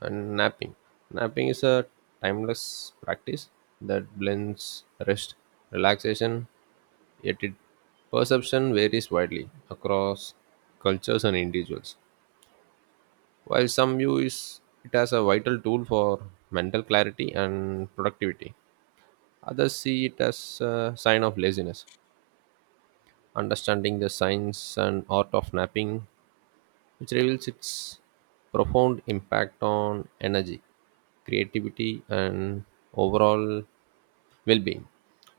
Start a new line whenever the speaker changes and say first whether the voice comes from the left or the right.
right: And napping. Napping is a timeless practice that blends rest, relaxation, yet its perception varies widely across cultures and individuals. While some view is it as a vital tool for mental clarity and productivity, others see it as a sign of laziness. Understanding the science and art of napping, which reveals its profound impact on energy, creativity, and overall well-being,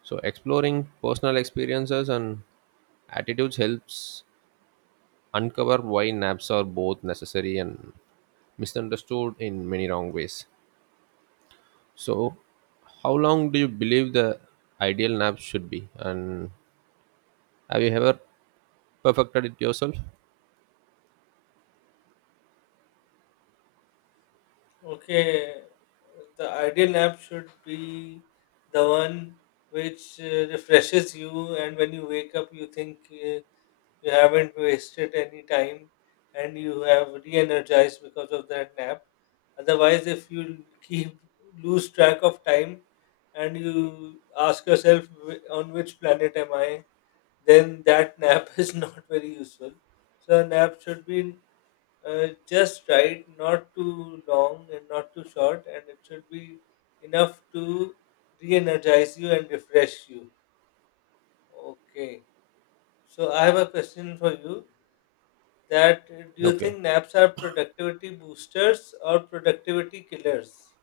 right: so exploring personal experiences and attitudes helps uncover why naps are both necessary and misunderstood in many wrong ways. So, how long do you believe the ideal nap should be, and have you ever perfected it yourself?
left: Okay, the ideal nap should be the one which refreshes you, and when you wake up, you think you haven't wasted any time and you have re energized because of that nap. Otherwise, if you keep lose track of time and you ask yourself, On which planet am I?" Then that nap is not very useful. So, a nap should be just right, not too long and not too short, and it should be enough to re energize you and refresh you. Okay, so I have a question for you that do you
right: Okay,
left: think naps are productivity boosters or productivity killers?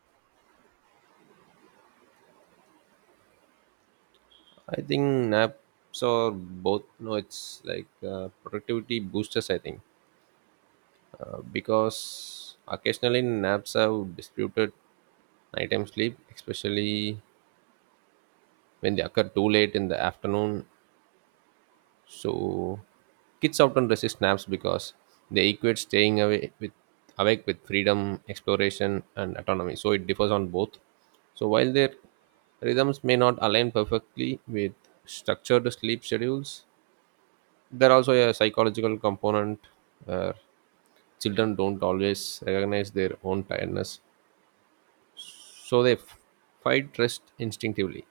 right: I think naps are both. No, it's like, productivity boosters, I think, because occasionally naps have disputed nighttime sleep, especially when they occur too late in the afternoon. So kids often resist naps because they equate staying away with awake with freedom, exploration, and autonomy. So it differs on both. So, while their rhythms may not align perfectly with structured sleep schedules, there also a psychological component where children don't always recognize their own tiredness, so fight rest instinctively.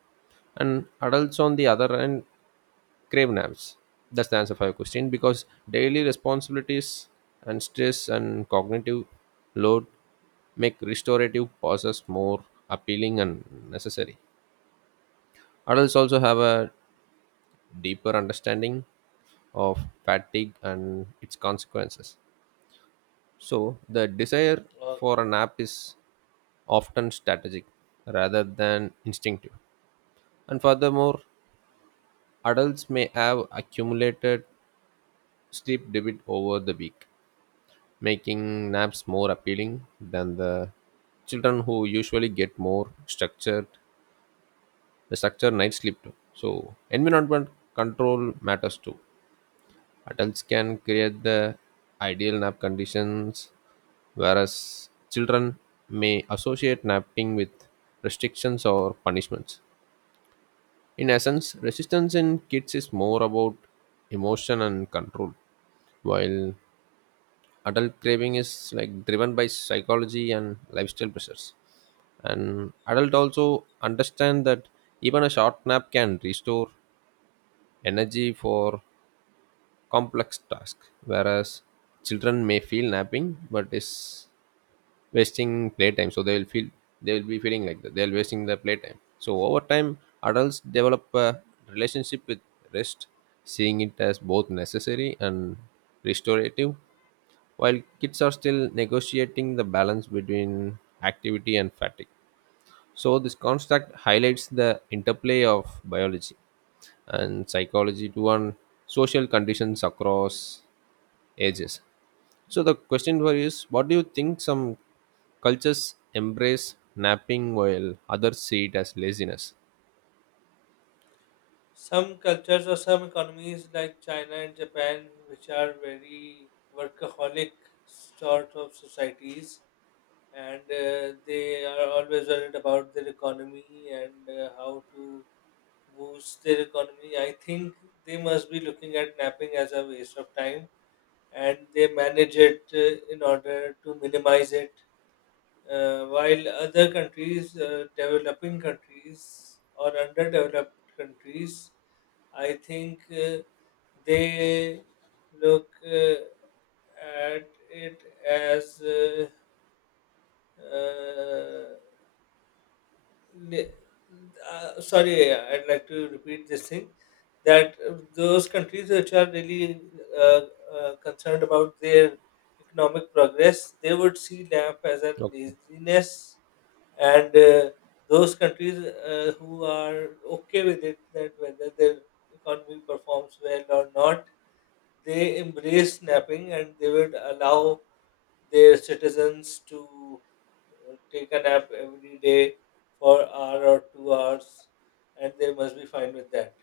right: And adults, on the other hand, crave naps. That's the answer for your question, because daily responsibilities and stress and cognitive load make restorative pauses more appealing and necessary. Adults also have a deeper understanding of fatigue and its consequences. So, the desire
left: Uh,
right: for a nap is often strategic rather than instinctive. And furthermore, adults may have accumulated sleep debt over the week, making naps more appealing than the children who usually get more structured, the structured night sleep too. So, environment control matters too. Adults can create the ideal nap conditions, whereas children may associate napping with restrictions or punishments. In essence, resistance in kids is more about emotion and control, while adult craving is like driven by psychology and lifestyle pressures. And adult also understand that even a short nap can restore energy for complex tasks, whereas children may feel napping but is wasting playtime, so they will feel, they will be feeling like that they'll wasting their playtime. So, over time, adults develop a relationship with rest, seeing it as both necessary and restorative, while kids are still negotiating the balance between activity and fatigue. So, this construct highlights the interplay of biology and psychology to on social conditions across ages. So, the question for you is, what do you think some cultures embrace napping while others see it as laziness?
left: some cultures or some economies like China and Japan, which are very workaholic sort of societies, and they are always worried about their economy and how to boost their economy. I think they must be looking at napping as a waste of time and they manage it in order to minimize it. While other countries, developing countries or underdeveloped countries, I think they look at it as uh, uh, Le- sorry, I'd like to repeat this thing that those countries which are really uh, concerned about their economic progress, they would see LAMP as a
right: Okay.
left: laziness, and those countries who are okay with it, that whether their economy performs well or not, they embrace napping and they would allow their citizens to take a nap every day for hour or 2 hours, and they must be fine with that.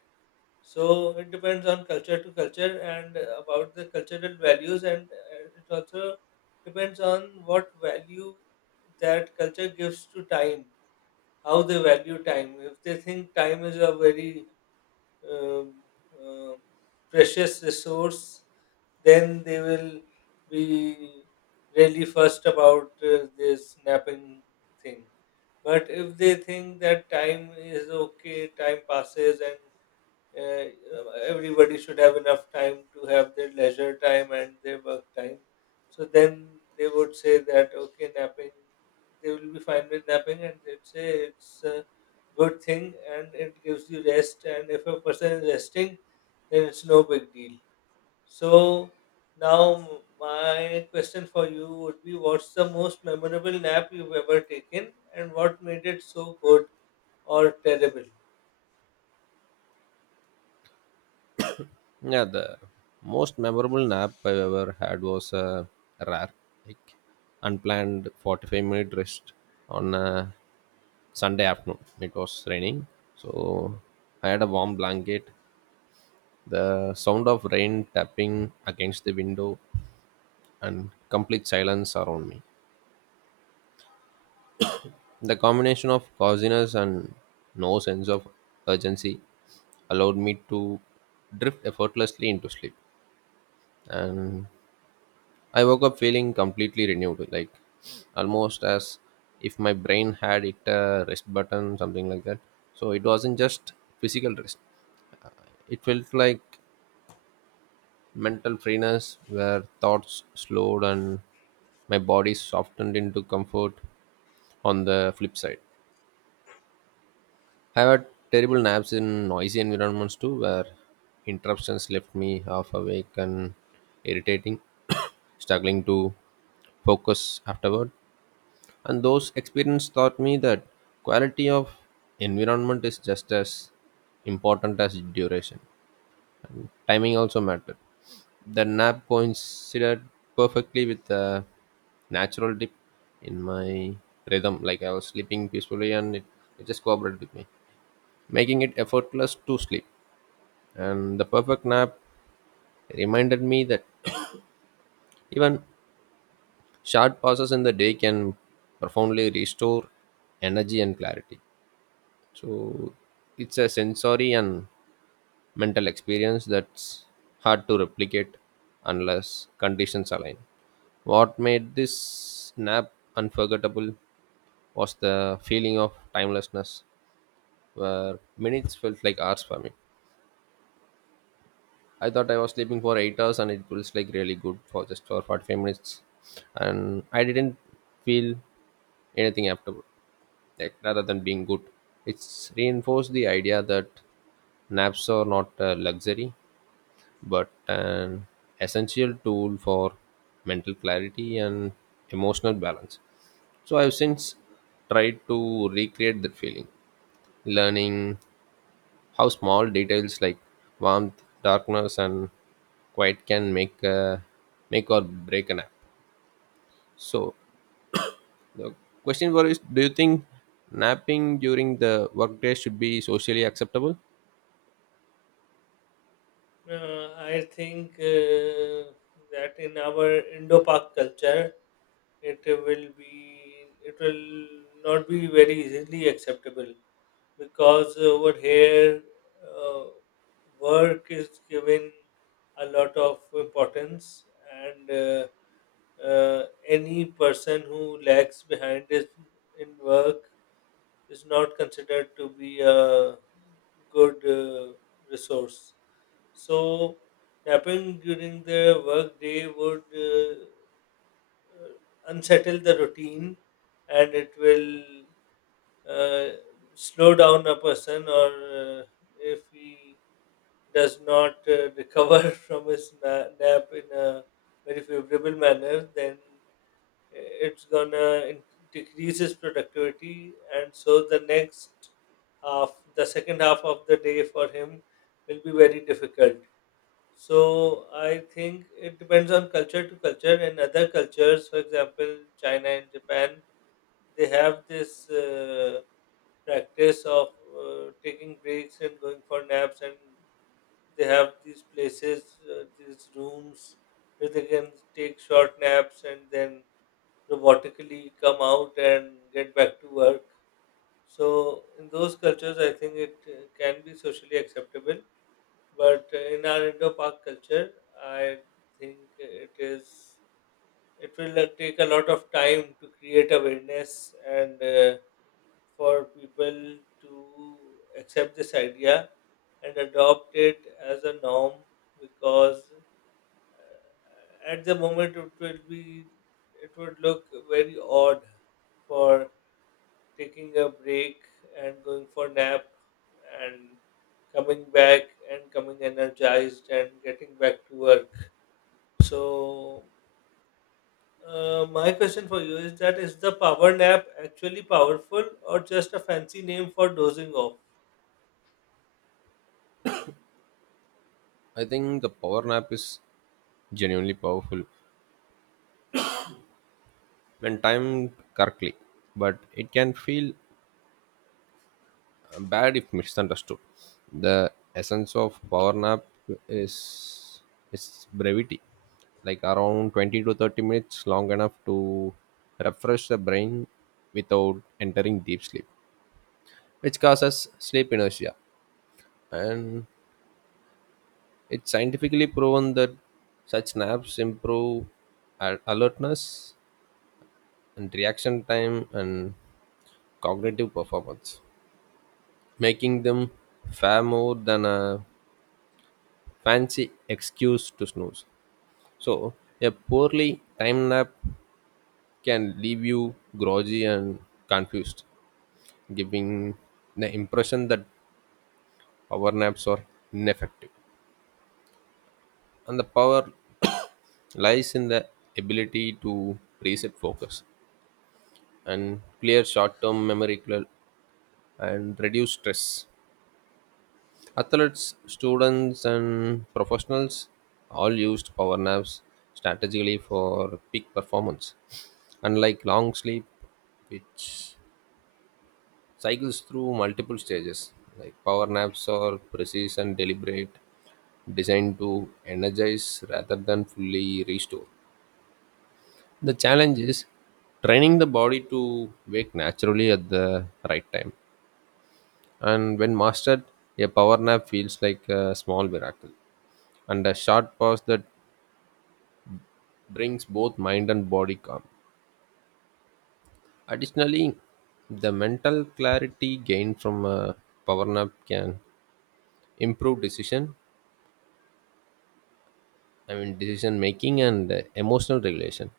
left: So it depends on culture to culture and about the cultural values, and it also depends on what value that culture gives to time, how they value time. If they think time is a very um, um precious resource, then they will be really fussed about this napping thing. But if they think that time is okay, time passes, and uh, everybody should have enough time to have their leisure time and their work time, so then they would say that okay, napping. They will be fine with napping, and they'd say it's a good thing, and it gives you rest. And if a person is resting, then it's no big deal. So now my question for you would be, what's the most memorable nap you've ever taken and what made it so good or terrible?
right: Yeah, the most memorable nap I've ever had was a rare, like unplanned 45-minute rest on a Sunday afternoon. It was raining, so I had a warm blanket. The sound of rain tapping against the window and complete silence around me. The combination of coziness and no sense of urgency allowed me to drift effortlessly into sleep. And I woke up feeling completely renewed, like almost as if my brain had it a rest button, something like that. So it wasn't just physical rest. It felt like mental freeness where thoughts slowed and my body softened into comfort on the flip side. I had terrible naps in noisy environments too, where interruptions left me half awake and irritating, struggling to focus afterward. And those experiences taught me that quality of environment is just as important as duration. Timing also mattered. The nap coincided perfectly with the natural dip in my rhythm, like I was sleeping peacefully and it just cooperated with me, making it effortless to sleep. And the perfect nap reminded me that even short pauses in the day can profoundly restore energy and clarity. So it's a sensory and mental experience that's hard to replicate unless conditions align. What made this nap unforgettable was the feeling of timelessness, where minutes felt like hours for me. I thought I was sleeping for 8 hours, and it feels like really good for just for 45 minutes, and I didn't feel anything after. Like rather than being good, it's reinforced the idea that naps are not a luxury but an essential tool for mental clarity and emotional balance. So I've since tried to recreate that feeling, learning how small details like warmth, darkness, and quiet can make a, make or break a nap. So, the question for is: do you think napping during the workday should be socially acceptable?
left: I think that in our Indo-Pak culture, it will not be very easily acceptable because over here uh, work is given a lot of importance and uh, any person who lags behind is in work is not considered to be a good resource. So, napping during the work day would uh, unsettle the routine and it will uh, slow down a person. Or if he does not recover from his nap in a very favorable manner, then it's gonna decrease productivity, and so the next half the second half of the day for him will be very difficult. So I think it depends on culture to culture, and other cultures, for example, China and Japan, they have this practice of taking breaks and going for naps, and they have these places, these rooms where they can take short naps and then robotically come out and get back to work. So in those cultures, I think it can be socially acceptable. But in our Indo-Pak culture, I think it will take a lot of time to create awareness and for people to accept this idea and adopt it as a norm, because at the moment it will be it would look very odd for taking a break and going for nap and coming back and coming energized and getting back to work. So, my question for you is, that is the power nap actually powerful or just a fancy name for dozing off?
right: I think the power nap is genuinely powerful when timed correctly, but it can feel bad if misunderstood. The essence of power nap is its brevity, like around 20 to 30 minutes, long enough to refresh the brain without entering deep sleep, which causes sleep inertia. And it's scientifically proven that such naps improve alertness and reaction time and cognitive performance, making them far more than a fancy excuse to snooze. So, a poorly timed nap can leave you groggy and confused, giving the impression that power naps are ineffective. And the power lies in the ability to reset focus and clear short term memory and reduce stress. Athletes, students, and professionals all used power naps strategically for peak performance, unlike long sleep, which cycles through multiple stages. Like power naps are precise and deliberate, designed to energize rather than fully restore. The challenge is training the body to wake naturally at the right time. And when mastered, a power nap feels like a small miracle and a short pause that brings both mind and body calm. Additionally, the mental clarity gained from a power nap can improve decision, I mean decision making and emotional regulation,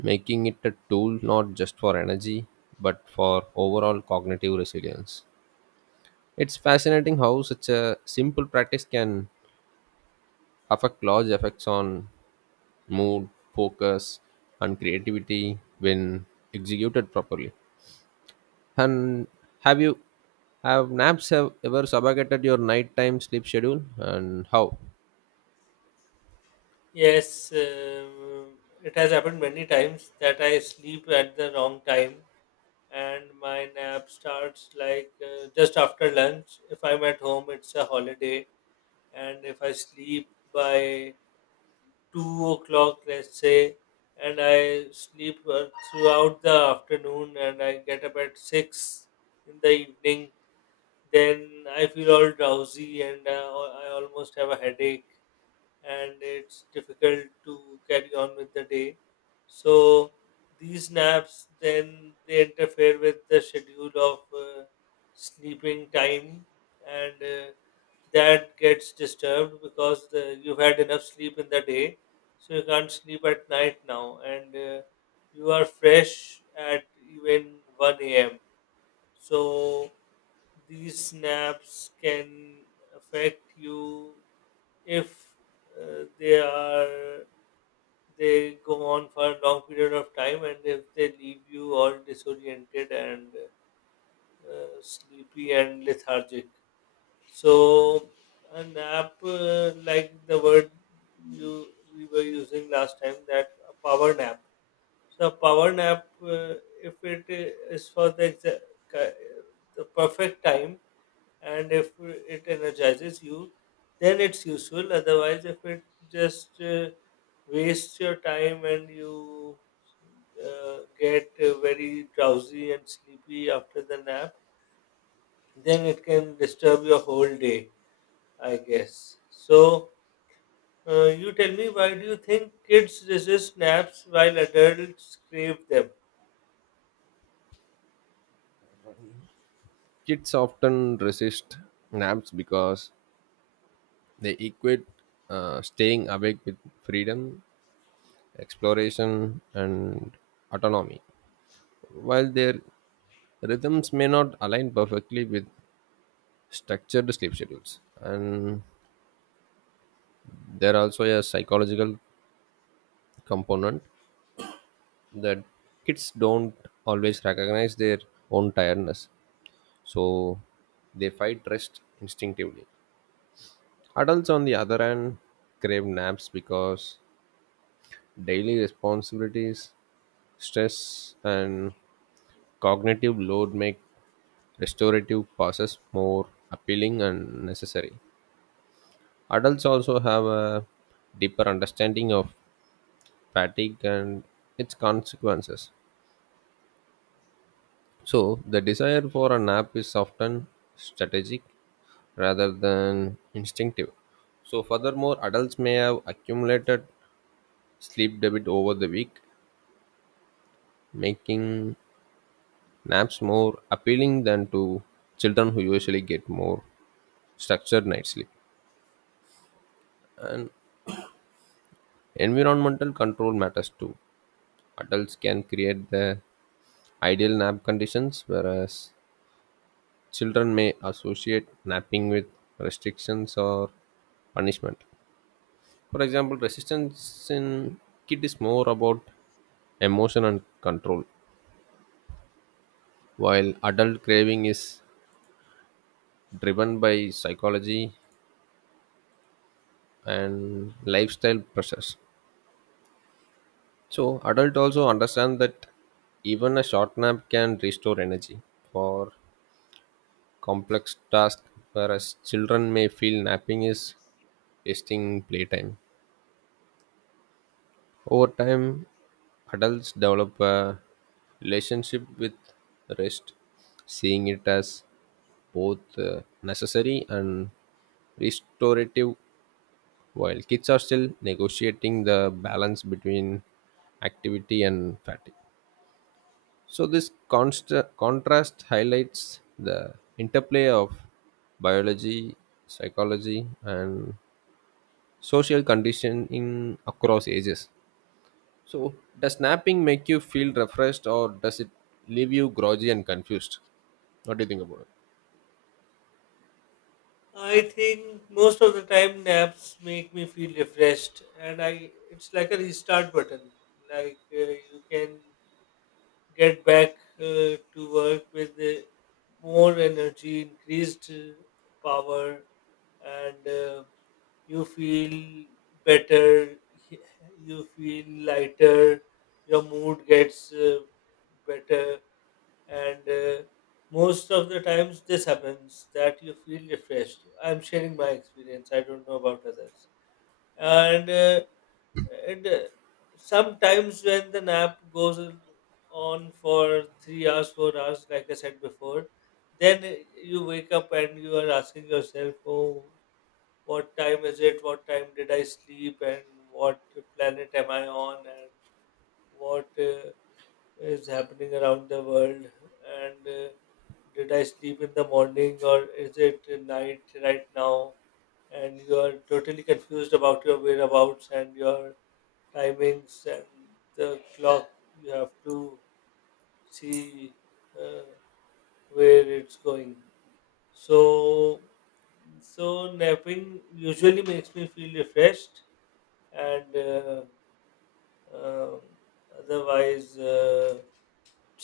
right: making it a tool not just for energy but for overall cognitive resilience. It's fascinating how such a simple practice can affect large effects on mood, focus, and creativity when executed properly. And have you have naps have ever subjugated your nighttime sleep schedule, and how?
left: Yes, it has happened many times that I sleep at the wrong time and my nap starts like just after lunch. If I'm at home, it's a holiday, and if I sleep by 2 o'clock, let's say, and I sleep throughout the afternoon and I get up at 6 in the evening, then I feel all drowsy and I almost have a headache and it's difficult to carry on with the day. So these naps then they interfere with the schedule of sleeping time, and that gets disturbed because you've had enough sleep in the day, so you can't sleep at night now, and you are fresh at even 1 a.m. So these naps can affect you if uh, they are they go on for a long period of time, and if they leave you all disoriented and sleepy and lethargic. So an app like the word you we were using last time, that a power nap. So a power nap, if it is for the ki- the perfect time and if it energizes you, then it's useful. Otherwise, if it just wastes your time and you get very drowsy and sleepy after the nap, then it can disturb your whole day. I guess. So, you tell me, why do you think kids resist naps while adults crave them?
right: Kids often resist naps because they equate staying awake with freedom, exploration, and autonomy. While their rhythms may not align perfectly with structured sleep schedules, and there also a psychological component, the kids don't always recognize their own tiredness, so they fight rest instinctively. Adults, on the other hand, crave naps because daily responsibilities, stress, and cognitive load make restorative pauses more appealing and necessary. Adults also have a deeper understanding of fatigue and its consequences. So, the desire for a nap is often strategic rather than instinctive. So, furthermore, adults may have accumulated sleep debt over the week, making naps more appealing than to children who usually get more structured night sleep. And environmental control matters too. Adults can create the ideal nap conditions, whereas children may associate napping with restrictions or punishment. For example, resistance in kid is more about emotion and control, while adult craving is driven by psychology and lifestyle pressures. So, adult also understand that even a short nap can restore energy for complex tasks, whereas children may feel napping is wasting playtime. Over time, adults develop a relationship with rest, seeing it as both necessary and restorative, while kids are still negotiating the balance between activity and fatigue. So, this contrast highlights the interplay of biology, psychology, and social conditioning across ages. So, does napping make you feel refreshed, or does it leave you groggy and confused? What do you think about it?
left: I think most of the time naps make me feel refreshed, and I it's like a restart button. Like you can get back to work with more energy, increased power, and you feel better, you feel lighter, your mood gets better, and most of the times this happens that you feel refreshed. I'm sharing my experience, I don't know about others. And, uh, and sometimes when the nap goes on for 3 hours, 4 hours, like I said before, then you wake up and you are asking yourself, oh, what time is it, what time did I sleep, and what planet am I on, and what is happening around the world, and did I sleep in the morning or is it night right now? And you are totally confused about your whereabouts and your timings and the clock. You have to see uh, where it's going. So, so napping usually makes me feel refreshed and um, otherwise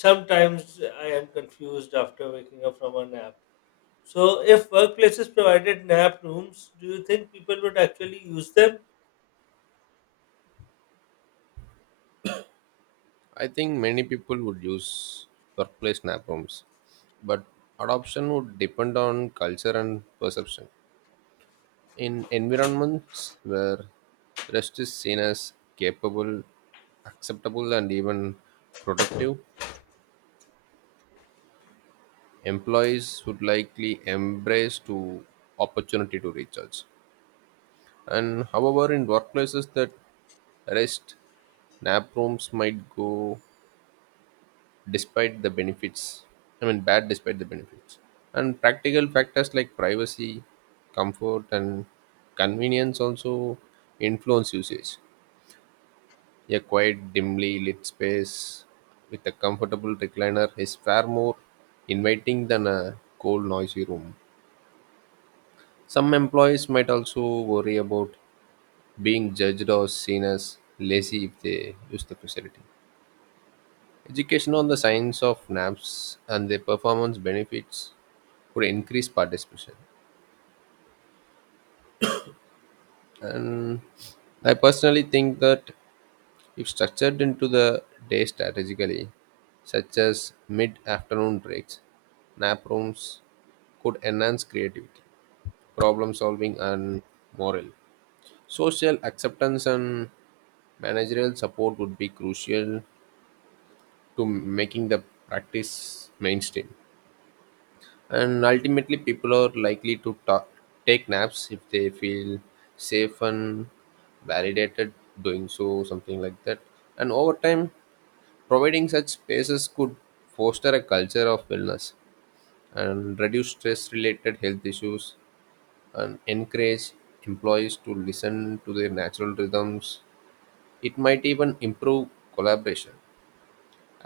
left: sometimes I am confused after waking up from a nap. So if workplaces provided nap rooms, do you think people would actually use them?
right: I think many people would use workplace nap rooms, but adoption would depend on culture and perception. In environments where rest is seen as capable, acceptable, and even productive, employees would likely embrace to opportunity to recharge. And however, in workplaces that rest, nap rooms might go despite the benefits. I mean, bad despite the benefits. And practical factors like privacy, comfort, and convenience also influence usage. A quiet, dimly lit space with a comfortable recliner is far more inviting than a cold, noisy room. Some employees might also worry about being judged or seen as lazy if they use the facility. Education on the science of NAPS and their performance benefits could increase participation. And I personally think that if structured into the day strategically, such as mid afternoon breaks, nap rooms could enhance creativity, problem solving, and morale. Social acceptance and managerial support would be crucial to making the practice mainstream. And ultimately, people are likely to take naps if they feel safe and validated doing so, something like that. And over time, providing such spaces could foster a culture of wellness and reduce stress related health issues and encourage employees to listen to their natural rhythms. It might even improve collaboration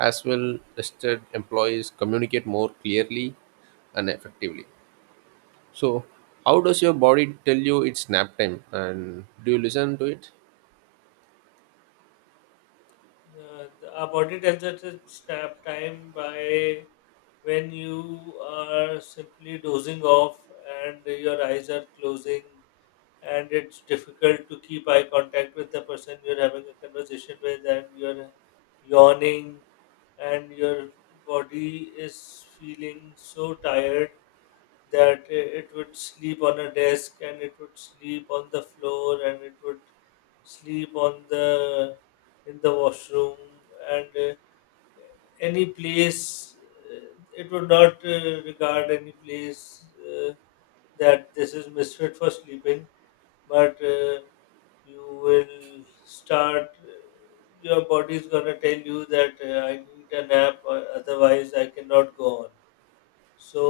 right: as well listed employees communicate more clearly and effectively. So, how does your body tell you it's nap time, and do you listen to it?
left: uh, our body tells us it's nap time by when you are simply dozing off and your eyes are closing and it's difficult to keep eye contact with the person you're having a conversation with, and you're yawning and your body is feeling so tired that it would sleep on a desk and it would sleep on the floor and it would sleep on the in the washroom and any place. uh, it would not regard any place that this is misfit for sleeping, but you will start your body is going to tell you that I need a nap, otherwise I cannot go on. So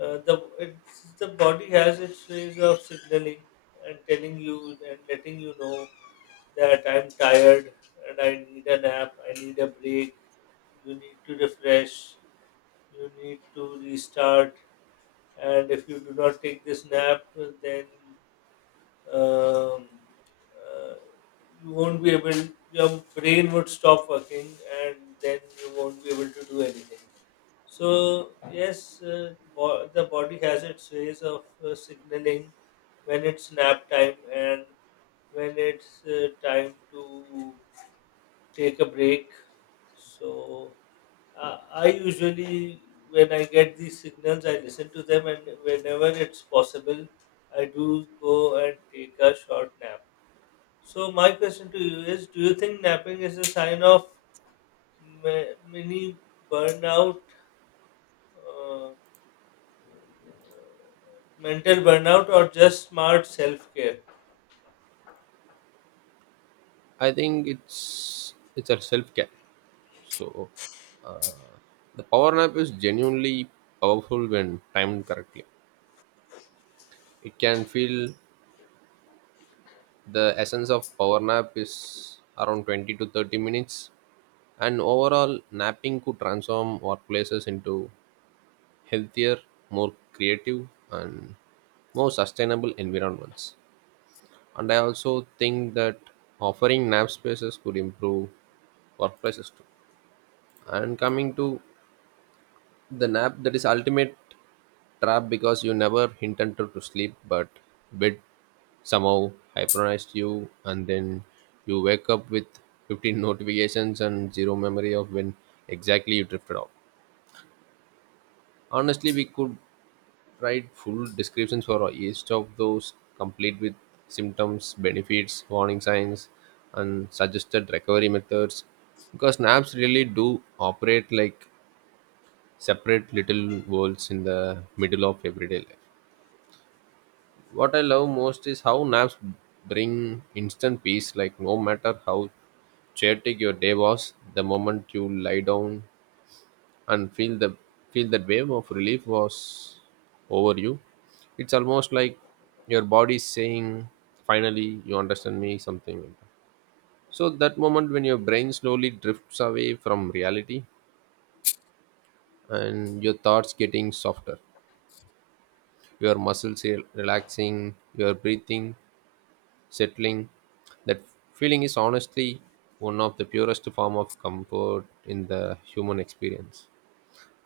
left: the body has its ways of signaling and telling you and letting you know that I'm tired and I need a nap, I need a break, you need to refresh, you need to restart. And if you do not take this nap, then um, uh, you won't be able, your brain would stop working, and then you won't be able to do anything. So yes, the body has its ways of signaling when it's nap time and when it's time to take a break. So I usually, when I get these signals, I listen to them, and whenever it's possible I do go and take a short nap. So my question to you is: do you think napping is a sign of mini burnout, uh, mental burnout, or just smart self care?
right: I think it's a self-care. So the power nap is genuinely powerful when timed correctly. It can feel the essence of power nap is around 20 to 30 minutes, and overall napping could transform workplaces into healthier, more creative, and more sustainable environments. And I also think that offering nap spaces could improve workplaces too. And coming to the nap, that is ultimate trap because you never intended to sleep, but bed somehow hypnotized you, and then you wake up with 15 notifications and zero memory of when exactly you drifted off. Honestly, we could write full descriptions for each of those, complete with symptoms, benefits, warning signs, and suggested recovery methods. Because naps really do operate like separate little worlds in the middle of everyday life. What I love most is how naps bring instant peace, like no matter how chaotic your day was, the moment you lie down and feel that wave of relief was over you, it's almost like your body is saying finally you understand me, something like that. So that moment when your brain slowly drifts away from reality and your thoughts getting softer, your muscles relaxing, your breathing settling, that feeling is honestly one of the purest form of comfort in the human experience.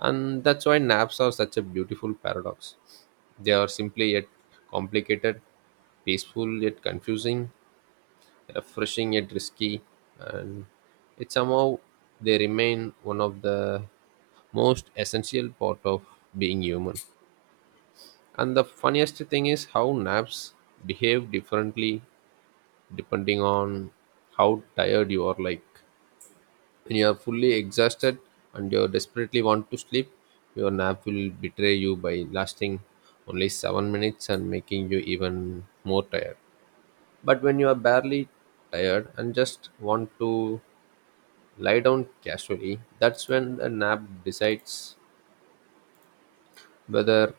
right: And that's why naps are such a beautiful paradox. They are simply yet complicated, peaceful yet confusing, refreshing yet risky, and it somehow they remain one of the most essential part of being human. And the funniest thing is how naps behave differently depending on how tired you are, like when you are fully exhausted and you desperately want to sleep, your nap will betray you by lasting only 7 minutes and making you even more tired. But when you are barely tired and just want to lie down casually, that's when the nap decides whether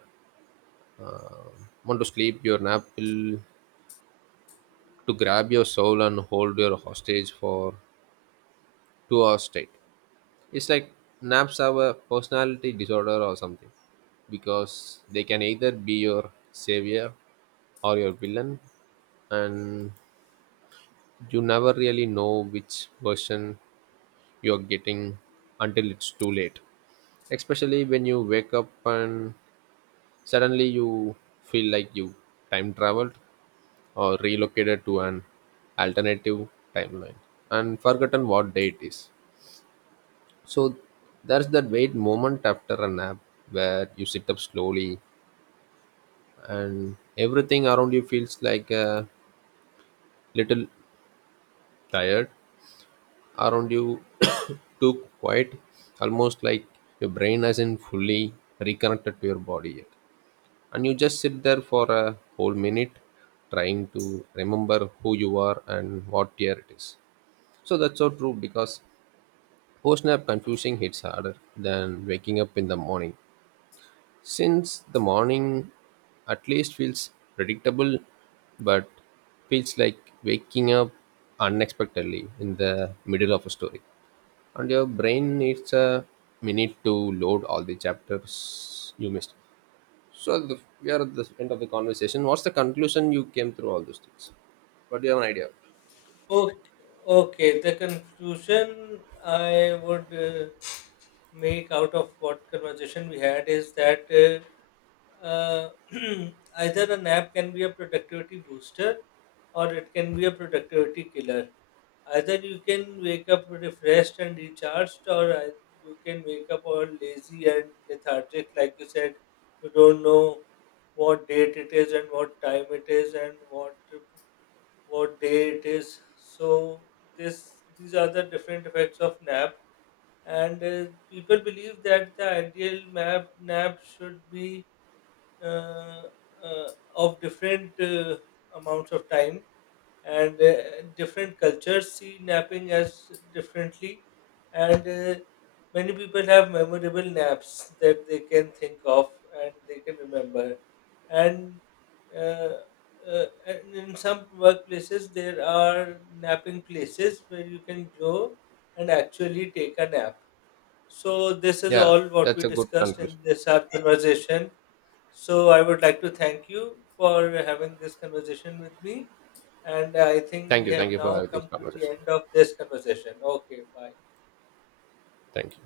right: want to sleep, your nap will to grab your soul and hold your hostage for 2 hours straight. It's like naps have a personality disorder or something, because they can either be your savior or your villain, and you never really know which version you're getting until it's too late. Especially when you wake up and suddenly you feel like you time traveled or relocated to an alternative timeline and forgotten what day it is. So there's that wait moment after a nap where you sit up slowly and everything around you feels like a little tired, around you too quiet, almost like your brain hasn't fully reconnected to your body yet. And you just sit there for a whole minute trying to remember who you are and what year it is. So that's so true, because post nap confusing hits harder than waking up in the morning. Since the morning at least feels predictable, but feels like waking up unexpectedly in the middle of a story. And your brain needs a minute to load all the chapters you missed. So the, we are at the end of the conversation. What's the conclusion you came through all those things? But do you have an idea?
left: Okay, okay. The conclusion I would make out of what conversation we had is that uh, uh, either a nap can be a productivity booster or it can be a productivity killer. Either you can wake up refreshed and recharged, or you can wake up all lazy and lethargic. Like you said, you don't know what date it is and what time it is and what day it is. So this these are the different effects of nap. And people believe that the ideal nap should be uh, uh, of different amounts of time, and different cultures see napping as differently, and many people have memorable naps that they can think of and they can remember. And uh, in some workplaces there are napping places where you can go and actually take a nap. So this is
right: Yeah,
left: all what
right: that's
left: we
right: a good
left: discussed
right: conclusion.
left: in this our conversation. So I would like to thank you for having this conversation with me, and I think
right: Thank
left: we
right: you. Thank
left: have
right: you for
left: now
right: having this
left: come to the
right: conversation.
left: end of this conversation. Okay, bye.
right: Thank you.